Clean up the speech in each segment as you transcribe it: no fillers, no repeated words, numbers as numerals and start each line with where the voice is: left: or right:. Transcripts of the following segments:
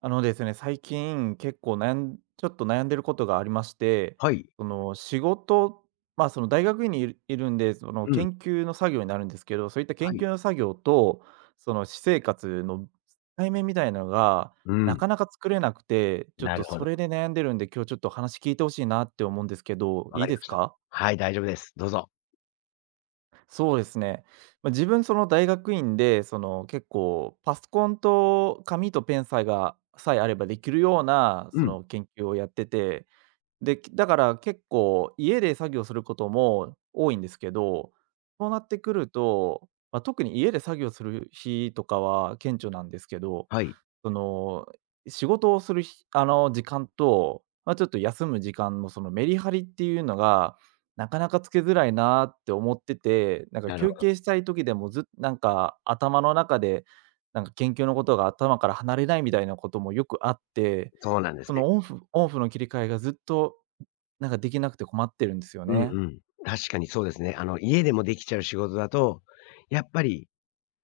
right: あのですね、最近結構ちょっと悩んでることがありまして、
left: はい。
right: その仕事、その大学院にいるんで、その
left: うん。
right: 研究の作業になるんですけど、そういった
left: は
right: 研
left: い。
right: 究の作業と、その私生活の対面みたいなのが、
left: う
right: な
left: ん。
right: かなか作れなくて、ちょっ
left: な
right: と
left: るほ
right: そ
left: ど。
right: れで悩んでるんで、今日ちょっと話聞いてほしいなって思うんですけど、
left: わ
right: い
left: か
right: い
left: り
right: で
left: ま
right: す
left: した。
right: か？
left: はい、大丈夫です。どうぞ。
right: そうですね。自分その大学院で、その結構パソコンと紙とペンさえあればできるような
left: う
right: そ
left: ん。
right: の研究をやってて、で、だから結構家で作業することも多いんですけど、そうなってくると、特に家で作業する日とかは顕著なんですけど、
left: はい。
right: その、仕事をするひあの、時間と、ちょっと休む時間のそのメリハリっていうのが、なかなかつけづらいなって思ってて、なんか
left: なるほ
right: 休憩
left: ど。
right: したい時でもずっなんか頭の中で、なんか研究のことが頭から離れないみたいなこともよくあって、
left: そうなんです
right: そ
left: ね。
right: のオンフの切り替えがずっと、なんかできなくて困ってるんですよ
left: うん
right: ね。
left: うん。確かにそうですね。家でもできちゃう仕事だと、やっぱり、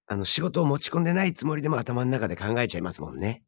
left: 仕事を持ち込んでないつもりでも頭の中で考えちゃいますもんね。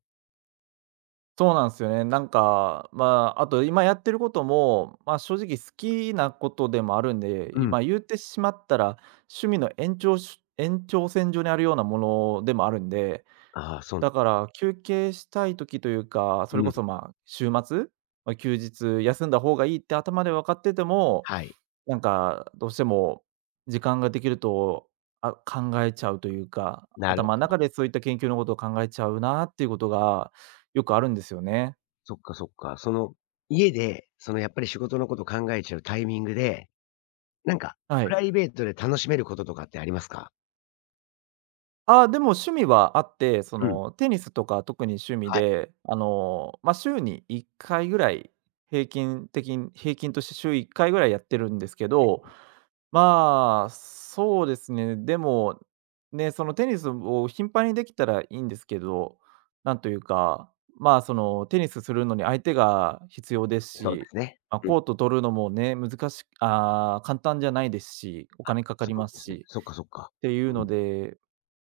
right: そうなんですよね。なんか、あと今やってることも、正直好きなことでもあるんで、
left: うん。
right: 今言ってしまったら、趣味の延長線上にあるようなものでもあるんで、
left: ああ、そう
right: だ
left: だ。
right: から休憩したい時というか、そ
left: う
right: れ
left: ん。
right: こそ、ま、週末、休日休んだ方がいいって頭で分かってても、
left: はい。
right: なんかどうしても時間ができると、あ、考えちゃうというか、
left: なる
right: 頭の中でそういった研究のことを考えちゃうなっていうことがよくあるんですよね。
left: そっかそっか。その、家で、そのやっぱり仕事のこと考えちゃうタイミングで、なんか、
right: は
left: プ
right: い。
left: ライベートで楽しめることとかってありますか？
right: ああ、でも趣味はあって、そ
left: うん。
right: のテニスとか特に趣味
left: はい、
right: で、ま、週に1回ぐらい、平均として週1回ぐらいやってるんですけど、そうですね、でも、ね、そのテニスを頻繁にできたらいいんですけど、なんというか、そのテニスするのに相手が必要です
left: そうで
right: し、
left: すね。
right: ま、
left: うん。
right: コート取るのもね、難しああ、簡単じゃないですし、お
left: あ、
right: 金かか
left: そ
right: り
left: うな
right: ま
left: ん
right: す
left: ですね。
right: し
left: そっかそっか。
right: っていう
left: う
right: の
left: ん。
right: で、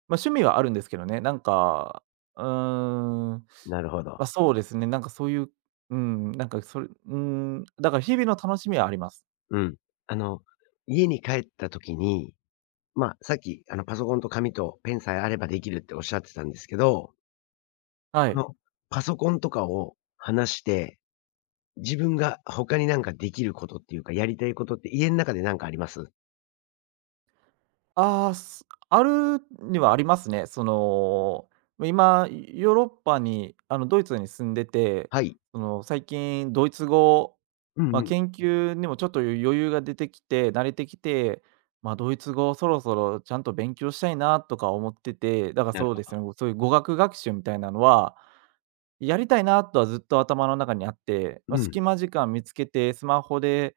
right: 趣味はあるんですけどね、なんか、うーん、
left: なるほど。
right: そうですね、なんかそういう、うん、なんかそれ、だから日々の楽しみはあります。
left: うん。あの、家に帰った時に、まあ、さっき、パソコンと紙とペンさえあればできるっておっしゃってたんですけど、
right: は
left: こ
right: い。
left: のパソコンとかを離して、自分が他になんかできることっていうか、やりたいことって家の中でなんかあります？
right: あるにはありますね。その、ま今、ヨーロッパに、あの、ドイツに住んでて、
left: はい。
right: その、最近ドイツ語、
left: うんうん。
right: 研究にもちょっと余裕が出てきて、慣れてきて、ドイツ語をそろそろちゃんと勉強したいなとか思ってて、だから
left: なる
right: そう
left: ほ
right: です
left: ど。
right: ね、そういう語学学習みたいなのはやりたいなとはずっと頭の中にあって、
left: うん。
right: 隙間時間見つけて、スマホで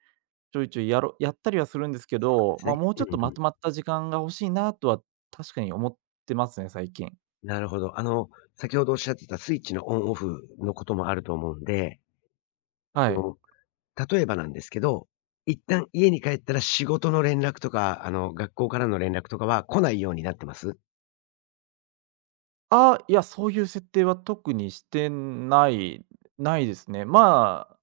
right: ちょいちょいやったりはするんですけ
left: そ
right: ど、
left: うなんで
right: もうちょっ
left: すね。
right: と
left: うん
right: ま
left: うん。
right: とまった時間が欲しいなとは確かに思ってますね、最近。
left: なるほど。あの、先ほどおっしゃってたスイッチのオンオフのこともあると思うんで、
right: は
left: あ
right: い。
left: の、例えばなんですけど、一旦家に帰ったら仕事の連絡とか、学校からの連絡とかは来ないようになってます？
right: あ、いや、そういう設定は特にしてないですね。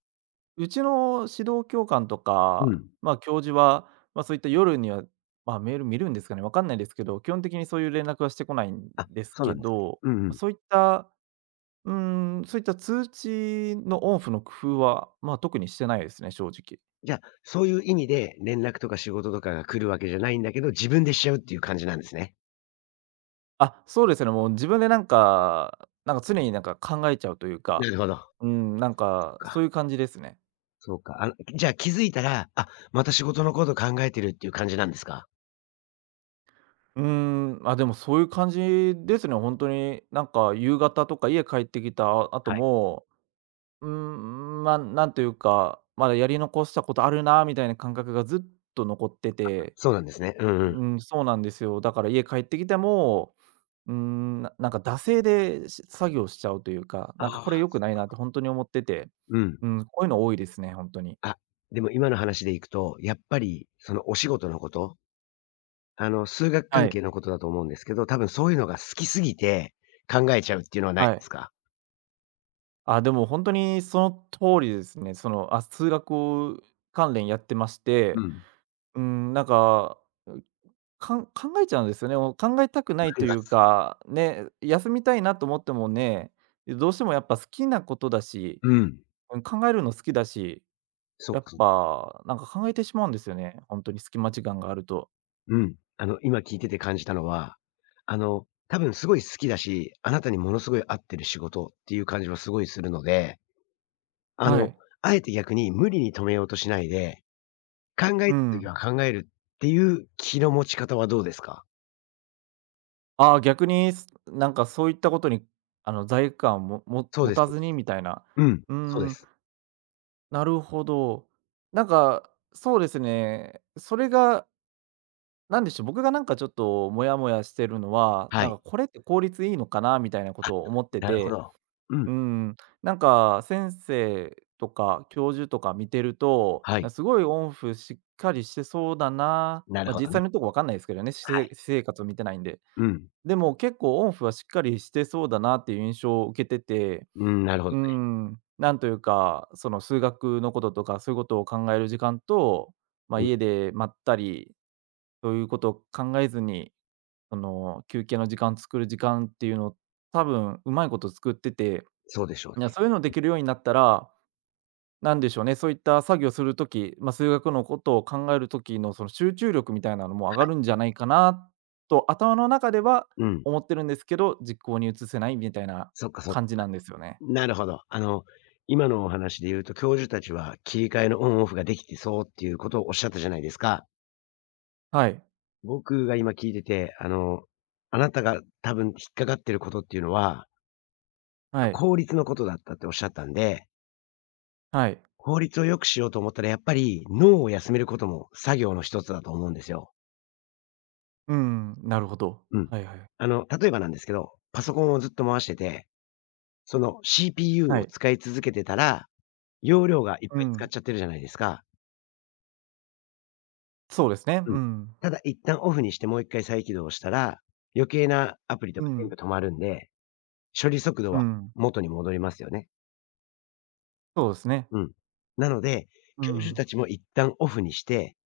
right: うちの指導教官と
left: う
right: か、
left: ん。
right: 教授は、そういった夜には、メール見るんですかね、わかんないですけど、基本的にそういう連絡はしてこないん
left: あ、
right: です
left: そうな
right: け
left: んです
right: ど、
left: ね。うんう
right: ま
left: ん。
right: そういったうーん、そういった通知のオンオフの工夫は、特にしてないですね、正直。
left: じゃあ、そういう意味で連絡とか仕事とかが来るわけじゃないんだけど、自分でしちゃうっていう感じなんですね。
right: あ、そうですね、もう自分でなんか、なんか常になんか考えちゃうという
left: な
right: か、
left: るほど。
right: うん、なんかそ
left: か、
right: ういう感じですね。
left: そうか。あの、じゃあ気づいたら、あ、また仕事のこと考えてるっていう感じなんですか？
right: でもそういう感じですね、本当に。なんか夕方とか家帰ってきた後
left: はい。
right: も、うーなんというか、まだやり残したことあるなみたいな感覚がずっと残ってて、
left: そうなんですね。うんうん。
right: うん、そうなんですよ。だから家帰ってきても、うーん、なんか惰性で作業しちゃうというか、
left: あ
right: なんか
left: あ、
right: これ良くないなって本当に思ってて、
left: うん。
right: うん、こういうの多いですね、本当に。
left: あ、でも今の話でいくと、やっぱりそのお仕事のこと数学
right: は
left: 関
right: い、
left: 係のことだと思うんですけど、多分そういうのが好きすぎて考えちゃうっていうのはない
right: は
left: です
right: い。
left: か？
right: あ、でも本当にその通りですね。その、あ、数学関連やってまし
left: うん、
right: て、
left: わ
right: うん、なんか、考えちゃうんですよね。もう考えたく
left: か
right: ないと
left: り
right: い
left: ま
right: う
left: す。
right: か、ね、休みたいなと思ってもね、どうしてもやっぱ好きなことだし、
left: うん。
right: うん、考えるの好きだし
left: そっ
right: やっ
left: か
right: ぱ、なんか考えてしまうんですよね、ほんとに隙間時間があると。
left: うん。あの、今聞いてて感じたのは、あの、多分すごい好きだし、あなたにものすごい合ってる仕事っていう感じはすごいするので、あ
right: は
left: の、
right: い。
left: あえて逆に無理に止めようとしないで、考え
right: う
left: た時
right: ん。
left: は考えるっていう気の持ち方はどうですか？
right: ああ、逆に、なんかそういったことに、あの、罪悪感を
left: そう
right: 持
left: です
right: た
left: そう
right: ず
left: で
right: に
left: す。
right: みたいな。
left: うん、
right: うー
left: そうで
right: ん、
left: す。
right: なるほど。なんか、そうですね、それが、なんでしょう、僕がなんかちょっとモヤモヤしてるのは、
left: は
right: なん
left: い。
right: かこれって効率いいのかなみたいなこ
left: あ、
right: とを思って
left: なるほ
right: て、
left: ど。うん、
right: うん、なんか先生とか教授とか見てると、
left: はい。
right: すごいオンオフしっかりしてそうだな、
left: なるほ
right: 実
left: ど
right: 際
left: ね。
right: のとこ分かんないですけどね、し
left: は
right: 私
left: い。
right: 生活を見てないんで。
left: うん。
right: でも結構オンオフはしっかりしてそうだなっていう印象を受けてて、
left: うん、なるほど
right: う
left: ね。
right: ん、なんというか、その数学のこととかそういうことを考える時間と、
left: うん、
right: 家でまったりそういうことを考えずに、その休憩の時間作る時間っていうのを多分うまいこと作ってて、
left: そうでしょう
right: いや、
left: ね。
right: そういうのできるようになったら、なんでしょうね、そういった作業するとき、数学のことを考える時のその集中力みたいなのも上がるんじゃないかなと、頭の中では
left: うん。
right: 思ってるんですけど、実行に移せないみたいな
left: そっかそっか
right: 感じなんですよね。
left: なるほど。あの、今のお話で言うと、教授たちは切り替えのオンオフができてそうっていうことをおっしゃったじゃないですか。
right: はい、
left: 僕が今聞いてて、あなたが多分引っかかってることっていうのは、
right: はい、
left: 効率のことだったっておっしゃったんで、
right: はい。
left: 効率を良くしようと思ったらやっぱり脳を休めることも作業の一つだと思うんですよ。
right: うん、なるほど。
left: うん。
right: はいはい。
left: 例えばなんですけど、パソコンをずっと回してて、その CPU
right: は
left: を
right: い。
left: 使い続けてたら容量がいっ
right: う
left: ぱい使っ
right: ん。
left: ちゃってるじゃないですか。
right: そうですね。
left: う
right: う
left: ん。
right: ん。
left: ただ一旦オフにしてもう一回再起動したら、余計なアプリと
right: う
left: か全
right: ん。
left: 部止まるんで、処理速度
right: う
left: は
right: ん。
left: 元に戻りますよね。
right: そうですね。
left: うん。なので、
right: う
left: 教授
right: ん。
left: たちも一旦オフにして、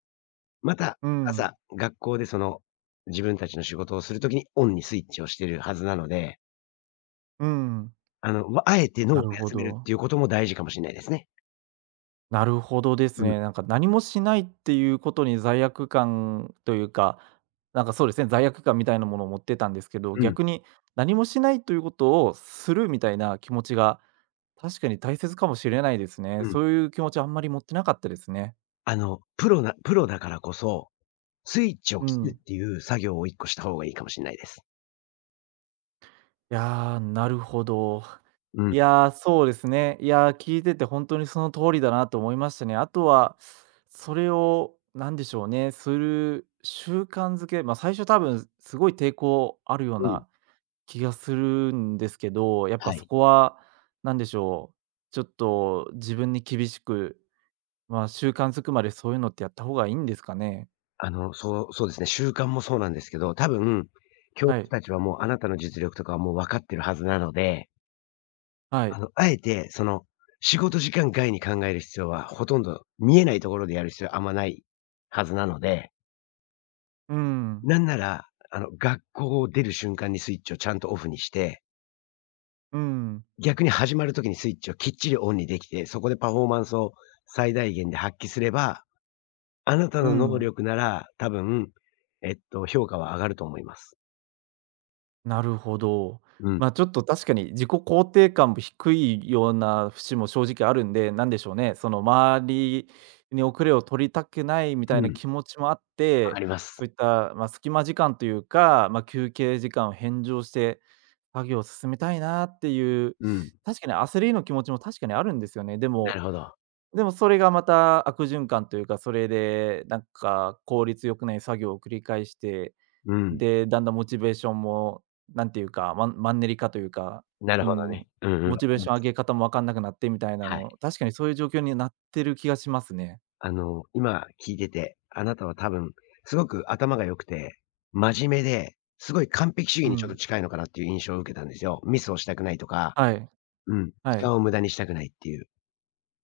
left: また
right: うん。
left: 朝、学校でその、自分たちの仕事をするときにオンにスイッチをしてるはずなので、
right: うん。
left: あの、ま、あえて脳
right: な
left: を
right: るほ
left: 休めるっ
right: ど。
left: ていうことも大事かもしんないですね。
right: なるほどで
left: う
right: す
left: ん、
right: ね。なんか何もしないっていうことに罪悪感というか、なんかそうですね、罪悪感みたいなものを持ってたんですけど、
left: うん、
right: 逆に何もしないということをするみたいな気持ちが確かに大切かもしれないですね。
left: うん。
right: そういう気持ちあんまり持ってなかったですね。
left: プロだからこそスイッチを
right: う
left: 切る
right: ん。
left: っていう作業を1個した方がいいかもしんないです。
right: いやー、なるほど。
left: うん、
right: いやー、そうですね。いやー、聞いてて本当にその通りだなと思いましたね。あとは、それを何でしょうね、する習慣づけ、最初多分すごい抵抗あるよう
left: うん。
right: な気がするんですけど、やっぱ
left: は
right: そ
left: い。
right: こは何でしょう、ちょっと自分に厳しく、習慣づくまでそういうのってやった方がいいんですかね？
left: そうですね、習慣もそうなんですけど、多分、教
right: は
left: 師
right: い、
left: たちはもうあなたの実力とかはもう分かってるはずなので、
right: はい。
left: あの、あえて、その、仕事時間外に考える必要はほとんど見えないところでやる必要はあんまないはずなので、
right: うん、
left: なんなら、学校を出る瞬間にスイッチをちゃんとオフにして、
right: うん、
left: 逆に始まる時にスイッチをきっちりオンにできて、そこでパフォーマンスを最大限で発揮すればあなた
right: う
left: の能
right: ん。
left: 力なら、多分、評価は上がると思います。
right: なるほど。
left: うん。
right: ちょっと確かに自己肯定感も低いような節も正直あるんで、なんでしょうね、その周りに遅れを取りたくないみ
left: う
right: たいな
left: ん。
right: 気持ちもあっ
left: わか
right: て、
left: ります。
right: そういった、ま、隙間時間というか、休憩時間を返上して作業を進めたいなっていう、
left: うん。
right: 確かに焦りの気持ちも確かにあるんですよね。
left: なるほど。
right: でもそれがまた悪循環というか、それでなんか効率良くない作業を繰り返して、
left: うん。
right: で、だんだんモチベーションも、なんていうか、マンネリ化というか、
left: なる
right: う
left: ほどね。
right: ん、
left: うんうん。
right: モ
left: わ
right: チ
left: か
right: ベー
left: りま
right: ション上
left: す。
right: げ方もわかんなくなってみたいな
left: はい。
right: の、確かにそういう状況になってる気がしますね。
left: あの、今聞いてて、あなたは多分、すごく頭が良くて、真面目で、すごい完璧主義
right: う
left: にちょっと
right: ん。
left: 近いのかなっていう印象を受けたんですよ。ミスをしたくないとか、
right: はい、
left: うん、時
right: はい。
left: 間を無駄にしたくないっていう。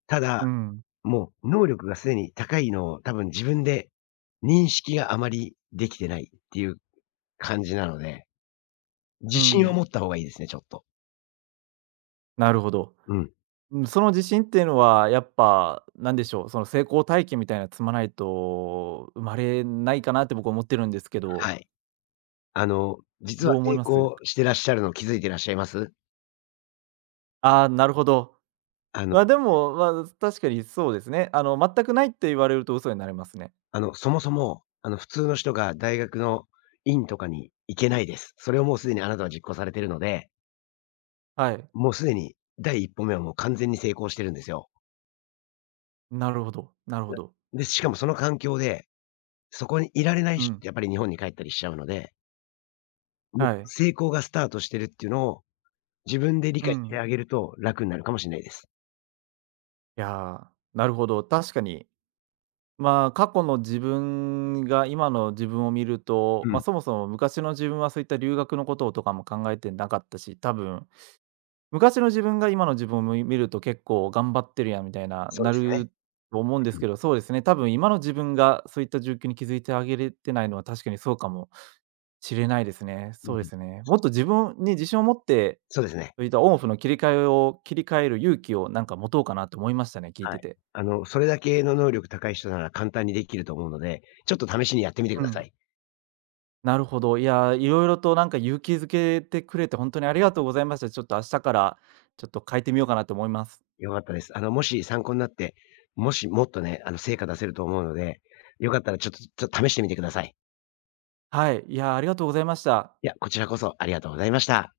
left: た
right: う
left: だ、
right: ん、
left: もう能力がすでに高いのを多分自分で認識があまりできてないっていう感じなので、自
right: う
left: 信を
right: ん。
left: 持った方がいいですね、ちょっと。
right: なるほど。
left: うん。
right: うん、その自信っていうのはやっぱ、なんでしょう、その成功体験みたいなの積まないと生まれないかなって僕は思ってるんですけど、
left: はい。あの、実
right: ど
left: は
right: う思
left: 成
right: います？
left: 功してらっしゃるの気づいてらっしゃいます？
right: ああー、なるほど。
left: あの
right: ま、でも、まあ、確かにそうですね。あの、全くないって言われると嘘になりますね。
left: そもそも、あの、普通の人が大学の院とかに行けないです。それをもうすでにあなたは実行されてるので、
right: はい。
left: もうすでに第一歩目はもう完全に成功してるんですよ。
right: なるほど、なるほど。
left: で、しかもその環境で、そこにいられない
right: う
left: 人っ
right: ん。
left: てやっぱり日本に帰ったりしちゃうので、もう
right: はい。
left: 成功がスタートしてるっていうのを自分で理
right: う
left: 解して
right: ん。
left: あげると楽になるかもしれないです。
right: いやー、なるほど、確かに。過去の自分が今の自分を見ると、
left: うん。
right: そもそも昔の自分はそういった留学のこととかも考えてなかったし、多分、昔の自分が今の自分を見ると結構頑張ってるやんみたいな、
left: そう
right: な
left: ですね。
right: ると思うんで
left: う
right: す
left: ん。
right: けど、そうですね、多分今の自分がそういった状況に気づいてあげれてないのは確かにそうかもしれないですね。
left: う
right: そうで
left: ん。
right: すね。もっと自分に自信を持って
left: そうですね。
right: そういったオンオフの切り替える勇気をなんか持とうかなと思いましたね、聞い
left: はい。
right: てて。
left: あの、それだけの能力高い人なら簡単にできると思うので、ちょっと試しにやってみてく
right: う
left: ださ
right: ん。
left: い。
right: なるほど。いや、いろいろとなんか勇気づけてくれて本当にありがとうございました。ちょっと明日からちょっと変えてみようかなと思います。
left: 良かったです。あの、もし参考になって、もしもっとね、あの、成果出せると思うので、よかったらちょっと、ちょっと試してみてください。
right: はい、いや、ありがとうございました。
left: いや、こちらこそありがとうございました。